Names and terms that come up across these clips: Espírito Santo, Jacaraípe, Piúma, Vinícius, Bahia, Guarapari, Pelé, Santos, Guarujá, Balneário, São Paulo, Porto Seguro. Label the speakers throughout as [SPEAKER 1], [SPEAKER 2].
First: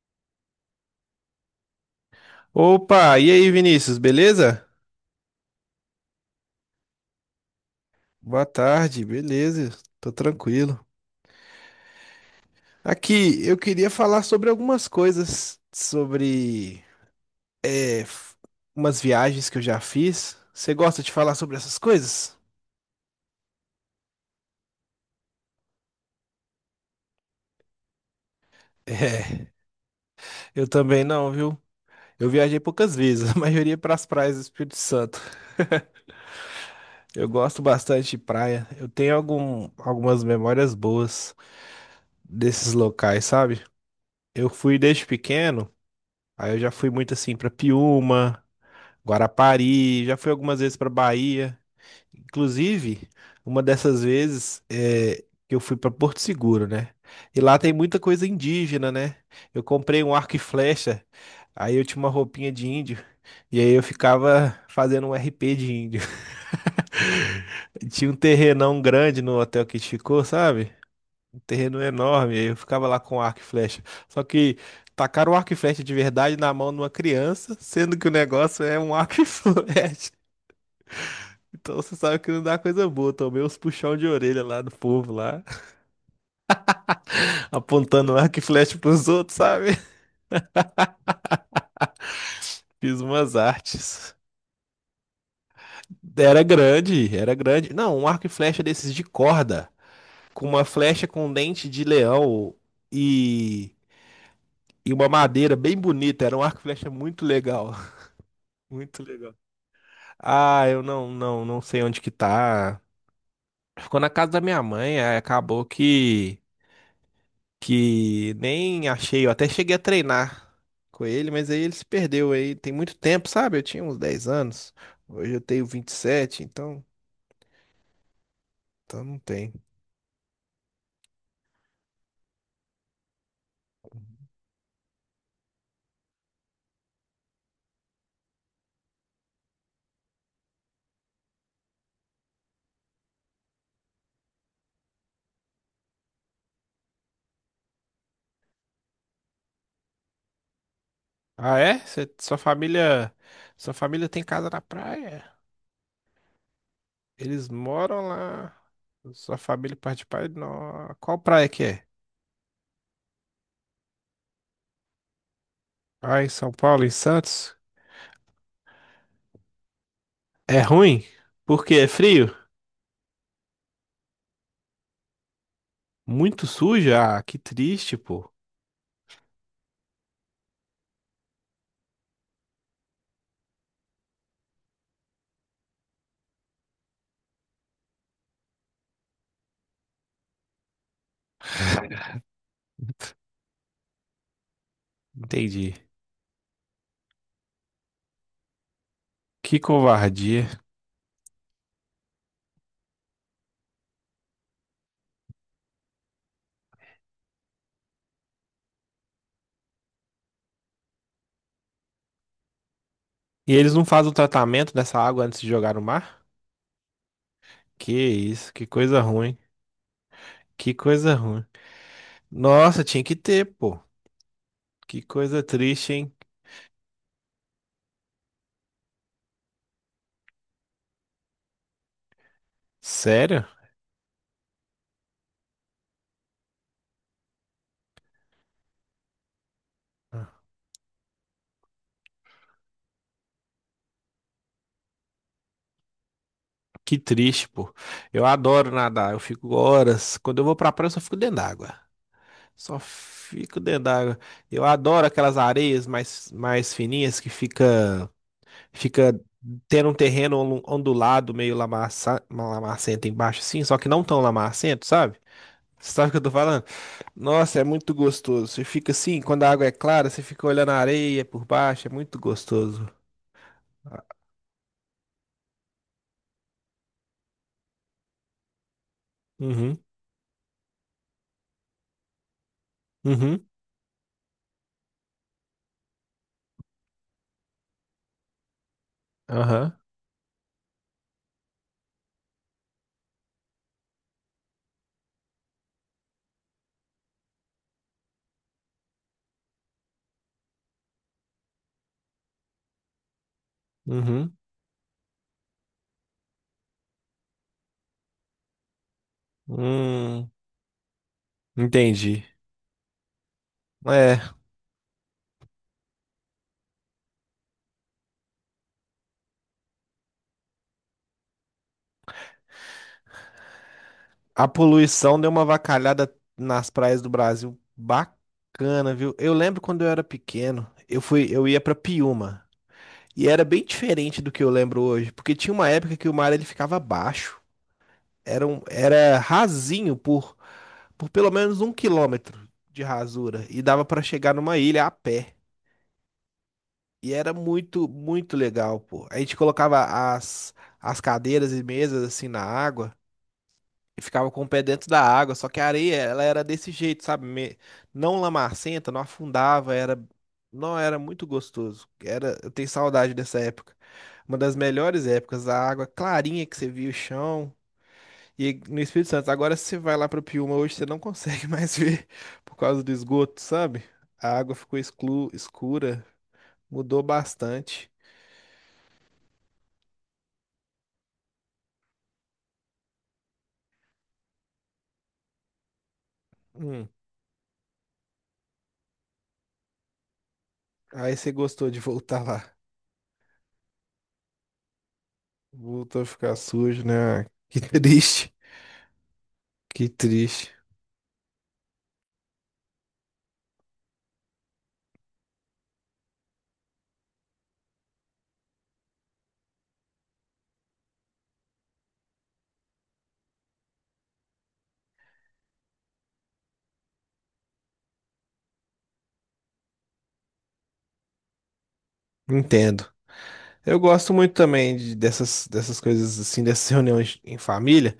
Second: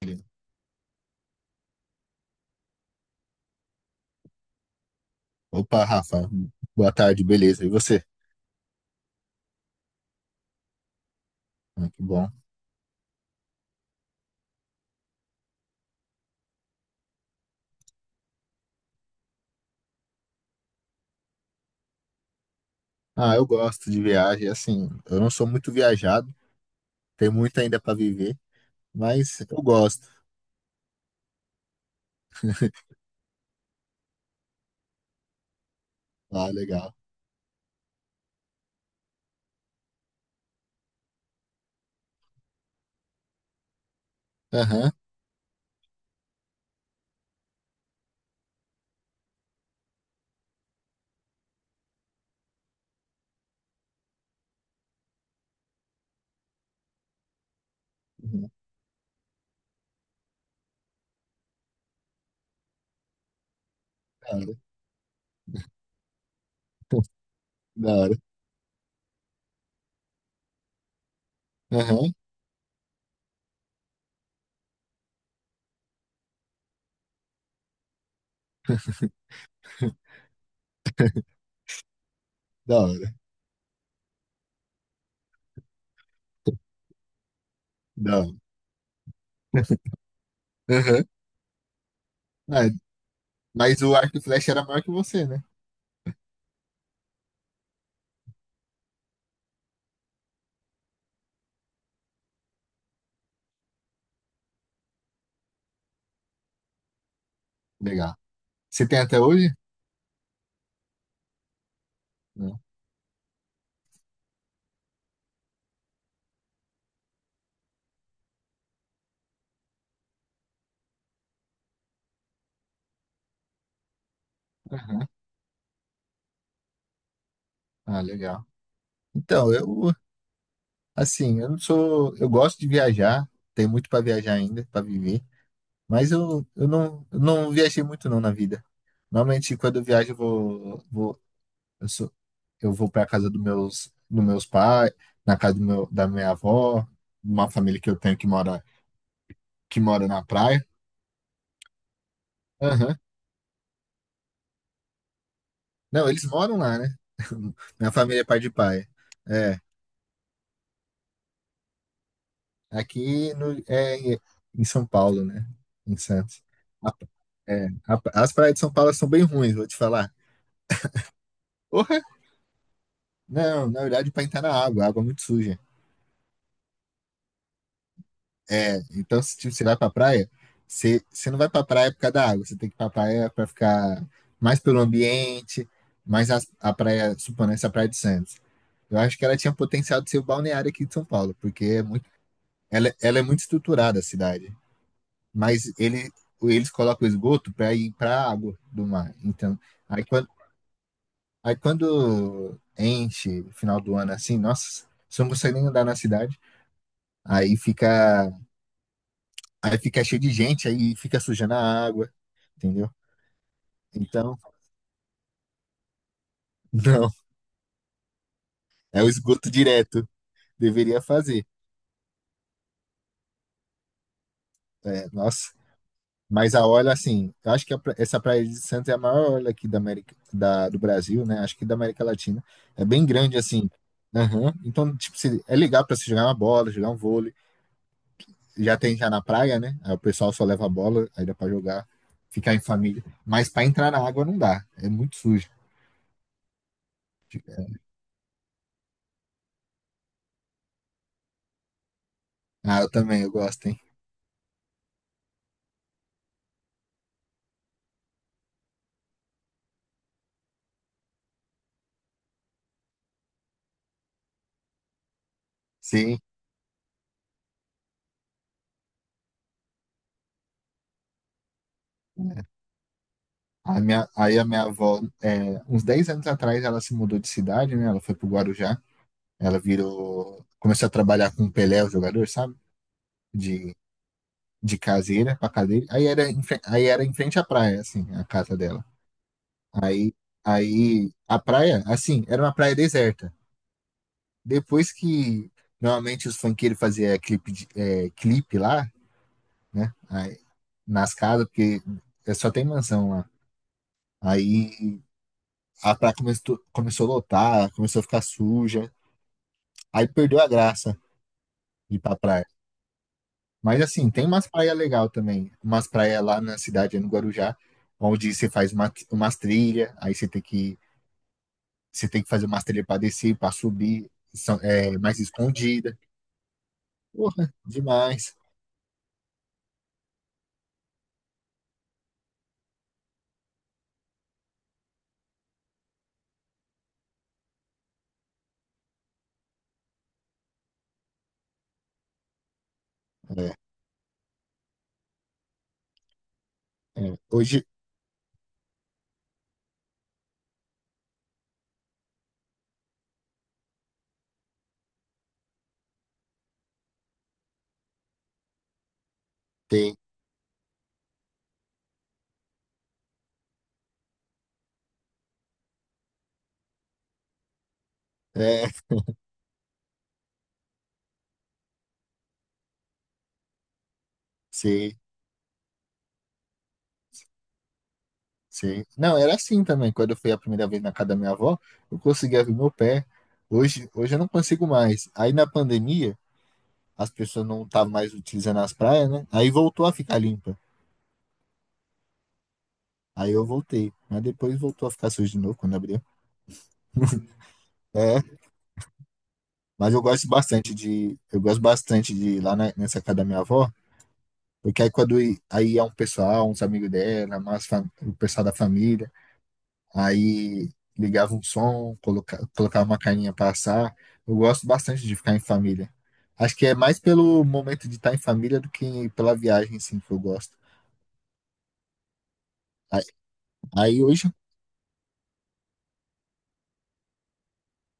[SPEAKER 1] Beleza.
[SPEAKER 2] Opa, e aí, Vinícius, beleza?
[SPEAKER 1] Opa, Rafa, boa tarde, beleza. E você?
[SPEAKER 2] Boa tarde, beleza, tô tranquilo.
[SPEAKER 1] Ah, que bom.
[SPEAKER 2] Aqui, eu queria falar sobre algumas coisas, sobre é, f- umas viagens que eu já fiz. Você gosta de falar sobre essas coisas?
[SPEAKER 1] Ah, eu gosto de viagem, assim, eu não sou muito viajado, tem muito ainda para viver, mas
[SPEAKER 2] É,
[SPEAKER 1] eu gosto.
[SPEAKER 2] eu também não, viu? Eu viajei poucas vezes, a maioria é para as praias do Espírito Santo.
[SPEAKER 1] Ah, legal.
[SPEAKER 2] Eu gosto bastante de praia, eu tenho algumas memórias boas desses locais, sabe? Eu fui
[SPEAKER 1] Aham.
[SPEAKER 2] desde pequeno, aí eu já fui muito assim para Piúma. Guarapari, já fui algumas vezes para Bahia. Inclusive, uma dessas vezes que eu fui para Porto Seguro, né? E lá tem muita coisa
[SPEAKER 1] Uhum.
[SPEAKER 2] indígena, né? Eu comprei um arco e flecha, aí eu tinha uma roupinha de índio, e aí eu
[SPEAKER 1] Da hora.
[SPEAKER 2] ficava fazendo um RP de índio. Tinha um terrenão grande no hotel que a gente ficou, sabe? Um
[SPEAKER 1] Da
[SPEAKER 2] terreno
[SPEAKER 1] hora. Aham.
[SPEAKER 2] enorme, aí eu ficava lá com arco e flecha. Só que tacaram o arco e flecha de verdade na mão de uma criança, sendo que o negócio é um arco e flecha. Então você sabe que não dá
[SPEAKER 1] Da
[SPEAKER 2] coisa boa.
[SPEAKER 1] hora.
[SPEAKER 2] Tomei uns puxão de orelha lá do povo lá, apontando
[SPEAKER 1] Da hora.
[SPEAKER 2] arco e flecha pros outros, sabe?
[SPEAKER 1] Aham. Ah,
[SPEAKER 2] Fiz umas
[SPEAKER 1] mas o
[SPEAKER 2] artes.
[SPEAKER 1] arco e flecha era maior que você, né?
[SPEAKER 2] Era grande, era grande. Não, um arco e flecha desses de corda, com uma flecha com dente de leão e, e uma madeira bem bonita. Era um arco e flecha muito legal,
[SPEAKER 1] Legal. Você tem
[SPEAKER 2] muito
[SPEAKER 1] até
[SPEAKER 2] legal.
[SPEAKER 1] hoje?
[SPEAKER 2] Ah, eu não sei onde que
[SPEAKER 1] Não.
[SPEAKER 2] tá. Ficou na casa da minha mãe, aí acabou que nem achei, eu até cheguei a treinar com ele, mas aí ele se perdeu aí, tem muito tempo, sabe? Eu tinha uns 10 anos,
[SPEAKER 1] Aham.
[SPEAKER 2] hoje eu tenho 27. então,
[SPEAKER 1] Ah, legal.
[SPEAKER 2] então não
[SPEAKER 1] Então,
[SPEAKER 2] tem.
[SPEAKER 1] eu, assim, eu não sou. Eu gosto de viajar, tem muito para viajar ainda, para viver. Mas eu não viajei muito não na vida. Normalmente quando eu viajo eu vou, vou eu sou, eu vou para casa dos meus pais, na casa do meu, da minha avó, uma família que eu tenho que mora na praia.
[SPEAKER 2] Ah, é? Sua
[SPEAKER 1] Aham.
[SPEAKER 2] família, sua família tem casa na praia?
[SPEAKER 1] Não, eles moram lá, né?
[SPEAKER 2] Eles
[SPEAKER 1] Minha
[SPEAKER 2] moram
[SPEAKER 1] família é pai de
[SPEAKER 2] lá.
[SPEAKER 1] pai.
[SPEAKER 2] Sua
[SPEAKER 1] É,
[SPEAKER 2] família parte de pai? Não. Qual praia que é?
[SPEAKER 1] aqui no, é em São Paulo, né? Em
[SPEAKER 2] Ah, em
[SPEAKER 1] Santos.
[SPEAKER 2] São Paulo, em
[SPEAKER 1] A-
[SPEAKER 2] Santos?
[SPEAKER 1] as praias de São Paulo são bem ruins, vou te falar.
[SPEAKER 2] É ruim? Porque é
[SPEAKER 1] Porra!
[SPEAKER 2] frio?
[SPEAKER 1] Não, na verdade, para entrar na água, a água é muito suja.
[SPEAKER 2] Muito suja? Ah, que triste, pô.
[SPEAKER 1] É, então se tipo, você vai pra praia, você não vai pra praia por causa da água, você tem que ir pra praia pra ficar mais pelo ambiente, mais a praia, supondo essa praia de Santos. Eu acho que ela tinha potencial de ser o balneário aqui de São Paulo, porque é muito, ela é muito estruturada a cidade. Mas
[SPEAKER 2] Entendi.
[SPEAKER 1] ele, eles colocam o esgoto para ir para a água do mar.
[SPEAKER 2] Que
[SPEAKER 1] Então, aí quando,
[SPEAKER 2] covardia.
[SPEAKER 1] aí quando enche final do ano assim, nossa, você não consegue nem andar na cidade. Aí fica Aí fica cheio de gente, aí fica sujando a água, entendeu?
[SPEAKER 2] E eles não fazem o
[SPEAKER 1] Então,
[SPEAKER 2] tratamento dessa água antes de jogar no mar?
[SPEAKER 1] não,
[SPEAKER 2] Que isso, que coisa
[SPEAKER 1] é o
[SPEAKER 2] ruim.
[SPEAKER 1] esgoto direto.
[SPEAKER 2] Que
[SPEAKER 1] Deveria
[SPEAKER 2] coisa ruim.
[SPEAKER 1] fazer.
[SPEAKER 2] Nossa, tinha que ter, pô. Que
[SPEAKER 1] É,
[SPEAKER 2] coisa
[SPEAKER 1] nossa.
[SPEAKER 2] triste, hein?
[SPEAKER 1] Mas a orla, assim, eu acho que essa praia de Santos é a maior orla aqui da América, do Brasil, né? Acho que da América Latina. É bem grande,
[SPEAKER 2] Sério?
[SPEAKER 1] assim. Aham. Então, tipo, é legal pra se jogar uma bola, jogar um vôlei. Já tem já na praia, né? Aí o pessoal só leva a bola, aí dá pra jogar, ficar em família. Mas pra entrar na água não dá, é muito sujo.
[SPEAKER 2] Que triste, pô. Eu adoro nadar, eu fico horas. Quando eu vou pra praia, eu só fico dentro d'água. Só
[SPEAKER 1] Ah, eu também, eu
[SPEAKER 2] fico
[SPEAKER 1] gosto, hein?
[SPEAKER 2] dentro d'água. Eu adoro aquelas areias mais fininhas que fica tendo um terreno ondulado, meio lamacento embaixo, assim, só que não tão lamacento, sabe? Você sabe o que
[SPEAKER 1] Sim.
[SPEAKER 2] eu tô falando? Nossa, é muito gostoso. Você fica assim, quando a água é clara, você fica olhando a areia por baixo, é muito gostoso.
[SPEAKER 1] A minha avó, é, uns 10 anos atrás, ela se mudou de cidade, né? Ela foi pro Guarujá. Ela
[SPEAKER 2] Uhum,
[SPEAKER 1] virou. Começou a trabalhar com o Pelé, o jogador, sabe?
[SPEAKER 2] uhum,
[SPEAKER 1] De, de caseira pra cadeira. Aí era, em frente à praia, assim, a casa dela.
[SPEAKER 2] aham,
[SPEAKER 1] Aí, aí a praia, assim, era uma praia deserta. Depois que normalmente os funkeiros faziam clipe, clipe lá, né? Aí, nas casas, porque é só tem mansão lá.
[SPEAKER 2] uhum,
[SPEAKER 1] Aí a praia começou a lotar, começou a ficar suja. Aí
[SPEAKER 2] hum,
[SPEAKER 1] perdeu a graça de ir pra
[SPEAKER 2] entendi.
[SPEAKER 1] praia. Mas assim,
[SPEAKER 2] É,
[SPEAKER 1] tem umas praias legal também. Umas praias lá na cidade, no Guarujá, onde você faz umas trilhas, aí você tem que fazer umas trilhas pra descer, pra subir,
[SPEAKER 2] a
[SPEAKER 1] são, mais
[SPEAKER 2] poluição deu uma
[SPEAKER 1] escondida.
[SPEAKER 2] avacalhada nas praias do
[SPEAKER 1] Porra,
[SPEAKER 2] Brasil.
[SPEAKER 1] demais.
[SPEAKER 2] Bacana, viu? Eu lembro quando eu era pequeno, eu ia pra Piúma. E era bem diferente do que eu lembro hoje, porque tinha uma época que o mar ele ficava baixo. Era rasinho por pelo menos 1 quilômetro de rasura.
[SPEAKER 1] É,
[SPEAKER 2] E dava pra chegar numa ilha a pé. E
[SPEAKER 1] é.
[SPEAKER 2] era
[SPEAKER 1] Hoje
[SPEAKER 2] muito, muito legal, pô. A gente colocava as, as cadeiras e mesas assim na água e ficava com o pé dentro da água. Só que a areia, ela era desse jeito, sabe? Não lamacenta, não afundava,
[SPEAKER 1] tem.
[SPEAKER 2] era. Não, era muito gostoso. Era, eu tenho saudade dessa época. Uma das melhores épocas, a água clarinha que você via o chão. E
[SPEAKER 1] É,
[SPEAKER 2] no Espírito Santo, agora se você vai lá para Piúma hoje, você não consegue mais ver por causa do esgoto, sabe? A água ficou
[SPEAKER 1] sei,
[SPEAKER 2] escura, mudou bastante.
[SPEAKER 1] sei. Não, era assim também. Quando eu fui a primeira vez na casa da minha avó, eu conseguia ver meu pé. Hoje eu não consigo mais. Aí na pandemia,
[SPEAKER 2] Hum,
[SPEAKER 1] as pessoas não estavam mais utilizando as praias, né? Aí voltou a ficar limpa.
[SPEAKER 2] Aí você gostou de voltar lá.
[SPEAKER 1] Aí eu voltei, mas depois voltou a ficar sujo de novo quando abriu.
[SPEAKER 2] Voltou a ficar sujo, né? Que triste,
[SPEAKER 1] É,
[SPEAKER 2] que
[SPEAKER 1] mas eu gosto
[SPEAKER 2] triste.
[SPEAKER 1] bastante de, eu gosto bastante de ir lá nessa casa da minha avó, porque aí quando aí é um pessoal, uns amigos dela, mais o pessoal da família, aí ligava um som, colocava uma carninha pra assar. Eu gosto bastante de ficar em família. Acho que é mais pelo momento de estar em família do que pela viagem, sim, que eu gosto.
[SPEAKER 2] Entendo.
[SPEAKER 1] Aí,
[SPEAKER 2] Eu
[SPEAKER 1] aí
[SPEAKER 2] gosto
[SPEAKER 1] hoje,
[SPEAKER 2] muito também dessas coisas assim, dessas reuniões em família,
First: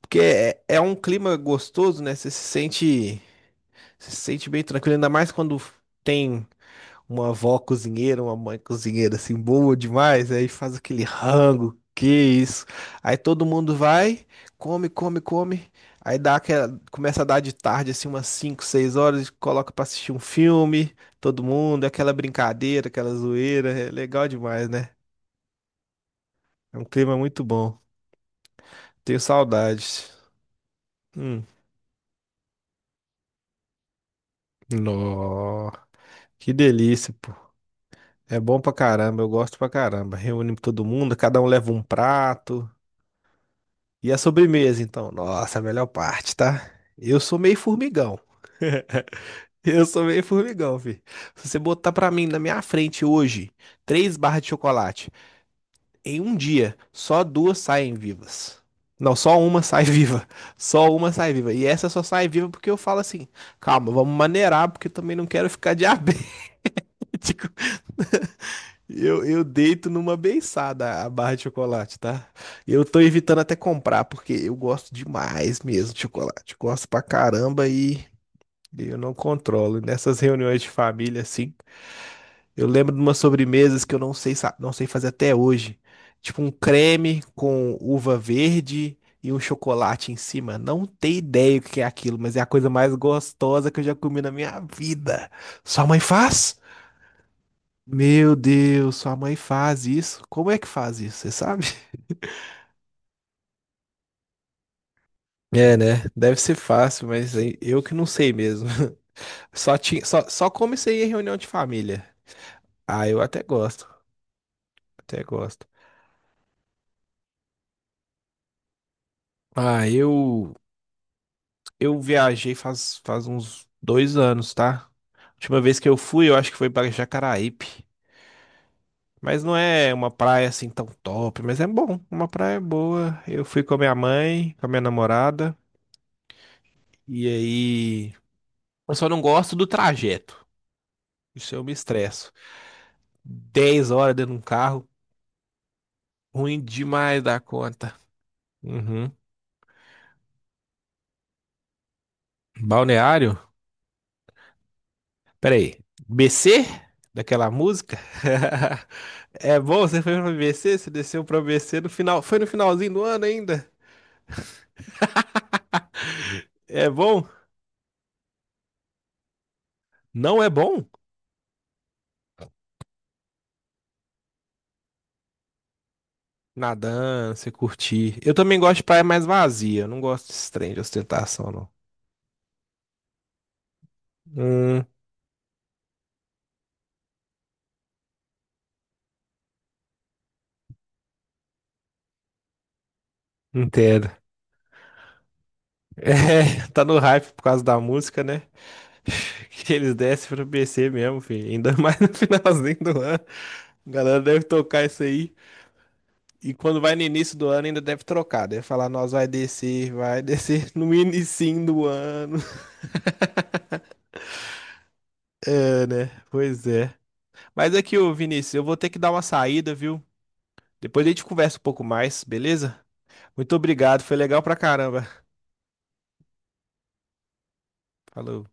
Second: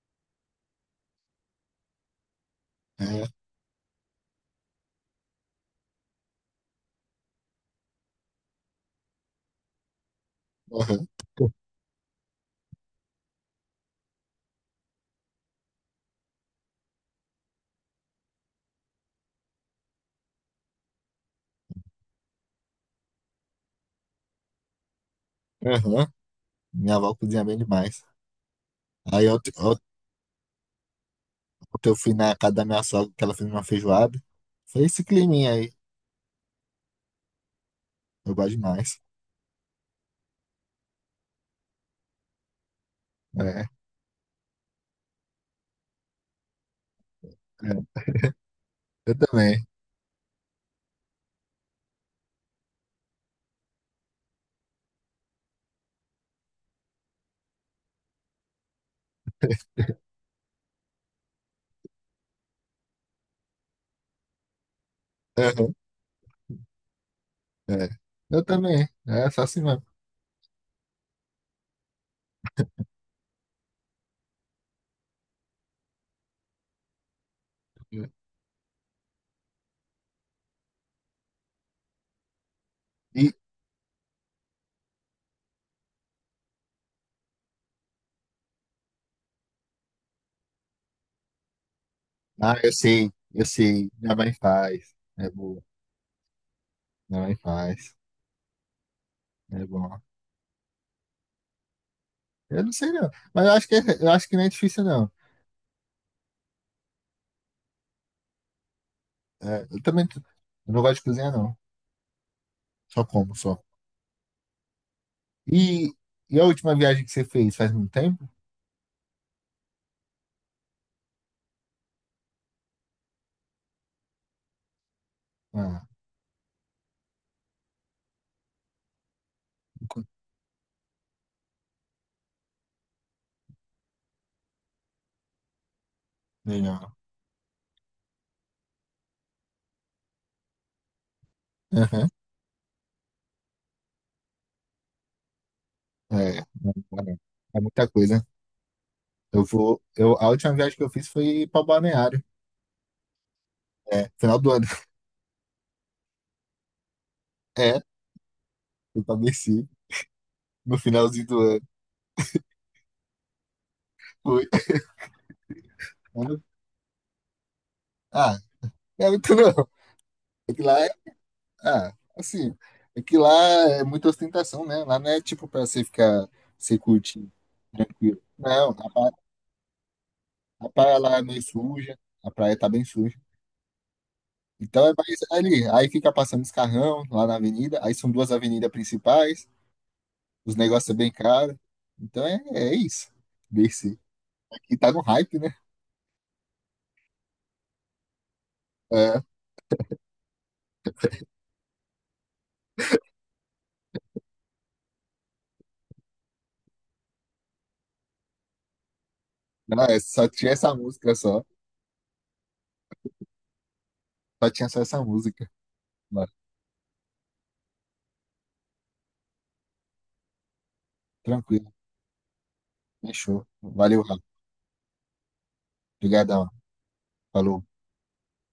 [SPEAKER 2] porque é um clima gostoso, né? Você se sente,
[SPEAKER 1] é,
[SPEAKER 2] você se sente bem tranquilo, ainda mais quando tem. Uma avó cozinheira, uma mãe cozinheira assim, boa demais, aí faz aquele
[SPEAKER 1] aham.
[SPEAKER 2] rango, que isso. Aí todo mundo vai, come, come, come. Aí dá aquela, começa a dar de tarde, assim, umas 5 6 horas, coloca pra assistir um filme, todo mundo, aquela brincadeira, aquela zoeira, é legal demais, né?
[SPEAKER 1] Aham.
[SPEAKER 2] É um
[SPEAKER 1] Minha avó
[SPEAKER 2] clima muito
[SPEAKER 1] cozinha bem
[SPEAKER 2] bom.
[SPEAKER 1] demais.
[SPEAKER 2] Tenho
[SPEAKER 1] Aí ontem
[SPEAKER 2] saudades. Hum.
[SPEAKER 1] eu fui na casa da minha sogra, que ela fez uma feijoada. Foi esse climinha
[SPEAKER 2] Nó,
[SPEAKER 1] aí.
[SPEAKER 2] que delícia, pô.
[SPEAKER 1] Eu
[SPEAKER 2] É
[SPEAKER 1] gosto
[SPEAKER 2] bom pra
[SPEAKER 1] demais.
[SPEAKER 2] caramba, eu gosto pra caramba. Reúne todo mundo, cada um leva um prato.
[SPEAKER 1] É, é.
[SPEAKER 2] E a sobremesa, então? Nossa, a melhor parte, tá? Eu sou meio formigão.
[SPEAKER 1] Eu também.
[SPEAKER 2] Eu sou meio formigão, filho. Se você botar pra mim na minha frente hoje três barras de chocolate, em um dia, só duas saem vivas. Não, só uma sai viva. Só uma sai viva. E essa só sai viva porque eu falo assim: calma, vamos maneirar, porque eu também não quero ficar
[SPEAKER 1] Aham,
[SPEAKER 2] diabético.
[SPEAKER 1] é. Eu também.
[SPEAKER 2] Eu,
[SPEAKER 1] É
[SPEAKER 2] eu
[SPEAKER 1] só assim mesmo.
[SPEAKER 2] deito numa beiçada a barra de chocolate, tá? Eu tô evitando até comprar, porque eu gosto demais mesmo de chocolate. Gosto pra caramba e eu não controlo. Nessas reuniões de família, assim, eu lembro de umas
[SPEAKER 1] E,
[SPEAKER 2] sobremesas que eu não sei, não sei fazer até hoje. Tipo um creme com uva verde e um chocolate em cima. Não tenho ideia o que é aquilo, mas é a
[SPEAKER 1] ah,
[SPEAKER 2] coisa
[SPEAKER 1] eu
[SPEAKER 2] mais
[SPEAKER 1] sei, eu
[SPEAKER 2] gostosa que eu
[SPEAKER 1] sei.
[SPEAKER 2] já
[SPEAKER 1] Minha
[SPEAKER 2] comi na
[SPEAKER 1] mãe
[SPEAKER 2] minha
[SPEAKER 1] faz.
[SPEAKER 2] vida.
[SPEAKER 1] É boa.
[SPEAKER 2] Sua mãe faz?
[SPEAKER 1] Minha mãe faz.
[SPEAKER 2] Meu Deus, sua mãe
[SPEAKER 1] É
[SPEAKER 2] faz
[SPEAKER 1] bom.
[SPEAKER 2] isso? Como é que faz isso? Você sabe?
[SPEAKER 1] Eu não sei não. Mas eu acho que não é difícil não.
[SPEAKER 2] É, né? Deve ser fácil, mas aí eu que não sei mesmo.
[SPEAKER 1] É,
[SPEAKER 2] Só
[SPEAKER 1] eu
[SPEAKER 2] tinha,
[SPEAKER 1] também
[SPEAKER 2] só, só
[SPEAKER 1] eu não gosto
[SPEAKER 2] comecei
[SPEAKER 1] de
[SPEAKER 2] em
[SPEAKER 1] cozinhar
[SPEAKER 2] reunião de
[SPEAKER 1] não.
[SPEAKER 2] família.
[SPEAKER 1] Só
[SPEAKER 2] Ah, eu
[SPEAKER 1] como,
[SPEAKER 2] até
[SPEAKER 1] só.
[SPEAKER 2] gosto, até gosto.
[SPEAKER 1] E, e a última viagem que você fez faz muito tempo?
[SPEAKER 2] Ah, eu viajei faz uns 2 anos, tá? Última vez
[SPEAKER 1] Ah.
[SPEAKER 2] que eu fui, eu acho que foi para Jacaraípe. Mas não é uma praia assim tão top, mas é bom, uma praia boa. Eu fui com a minha mãe, com a minha namorada,
[SPEAKER 1] Legal.
[SPEAKER 2] e aí eu só não gosto do trajeto. Isso eu me
[SPEAKER 1] Aham.
[SPEAKER 2] estresso. 10 horas dentro de um carro,
[SPEAKER 1] É,
[SPEAKER 2] ruim
[SPEAKER 1] é
[SPEAKER 2] demais da
[SPEAKER 1] é muita
[SPEAKER 2] conta.
[SPEAKER 1] coisa.
[SPEAKER 2] Uhum.
[SPEAKER 1] Eu vou. Eu, a última viagem que eu fiz foi para Balneário.
[SPEAKER 2] Balneário?
[SPEAKER 1] É, final do ano.
[SPEAKER 2] Peraí. BC? Daquela
[SPEAKER 1] É,
[SPEAKER 2] música?
[SPEAKER 1] fui pra
[SPEAKER 2] É
[SPEAKER 1] Mercy
[SPEAKER 2] bom? Você foi pra
[SPEAKER 1] no
[SPEAKER 2] BC? Você desceu
[SPEAKER 1] finalzinho do
[SPEAKER 2] pra
[SPEAKER 1] ano.
[SPEAKER 2] BC no final. Foi no finalzinho do ano ainda?
[SPEAKER 1] Foi.
[SPEAKER 2] É bom?
[SPEAKER 1] Ah, não é muito não.
[SPEAKER 2] Não é
[SPEAKER 1] É que lá
[SPEAKER 2] bom?
[SPEAKER 1] é. Ah, assim. É que lá é muita ostentação, né? Lá não é tipo pra você ficar, você curtir
[SPEAKER 2] Nadando, você curtir.
[SPEAKER 1] tranquilo.
[SPEAKER 2] Eu também
[SPEAKER 1] Não, a,
[SPEAKER 2] gosto de praia mais vazia. Eu não gosto desse
[SPEAKER 1] a
[SPEAKER 2] trem de
[SPEAKER 1] praia lá é meio
[SPEAKER 2] ostentação, não.
[SPEAKER 1] suja, a praia tá bem suja. Então
[SPEAKER 2] Hum,
[SPEAKER 1] é mais ali. Aí fica passando os carrão lá na avenida. Aí são duas avenidas principais. Os negócios é bem caro. Então é, é isso. Desse.
[SPEAKER 2] Entendo.
[SPEAKER 1] Aqui tá no hype, né?
[SPEAKER 2] É, tá no hype por causa da música, né?
[SPEAKER 1] É,
[SPEAKER 2] Que eles descem pro BC mesmo, filho. Ainda mais no finalzinho do ano. A galera deve tocar isso aí. E quando vai no início do ano, ainda deve trocar. Deve falar, nós
[SPEAKER 1] não, é,
[SPEAKER 2] vai
[SPEAKER 1] só tinha
[SPEAKER 2] descer
[SPEAKER 1] essa
[SPEAKER 2] no
[SPEAKER 1] música só.
[SPEAKER 2] inicinho do ano.
[SPEAKER 1] Só tinha só essa música.
[SPEAKER 2] É, né?
[SPEAKER 1] Mas,
[SPEAKER 2] Pois é. Mas aqui, ô Vinícius, eu vou ter que dar uma saída, viu? Depois a gente conversa um
[SPEAKER 1] tranquilo.
[SPEAKER 2] pouco mais, beleza?
[SPEAKER 1] Fechou.
[SPEAKER 2] Muito obrigado,
[SPEAKER 1] Valeu,
[SPEAKER 2] foi
[SPEAKER 1] Rafa.
[SPEAKER 2] legal pra caramba.
[SPEAKER 1] Obrigadão. Falou.
[SPEAKER 2] Falou.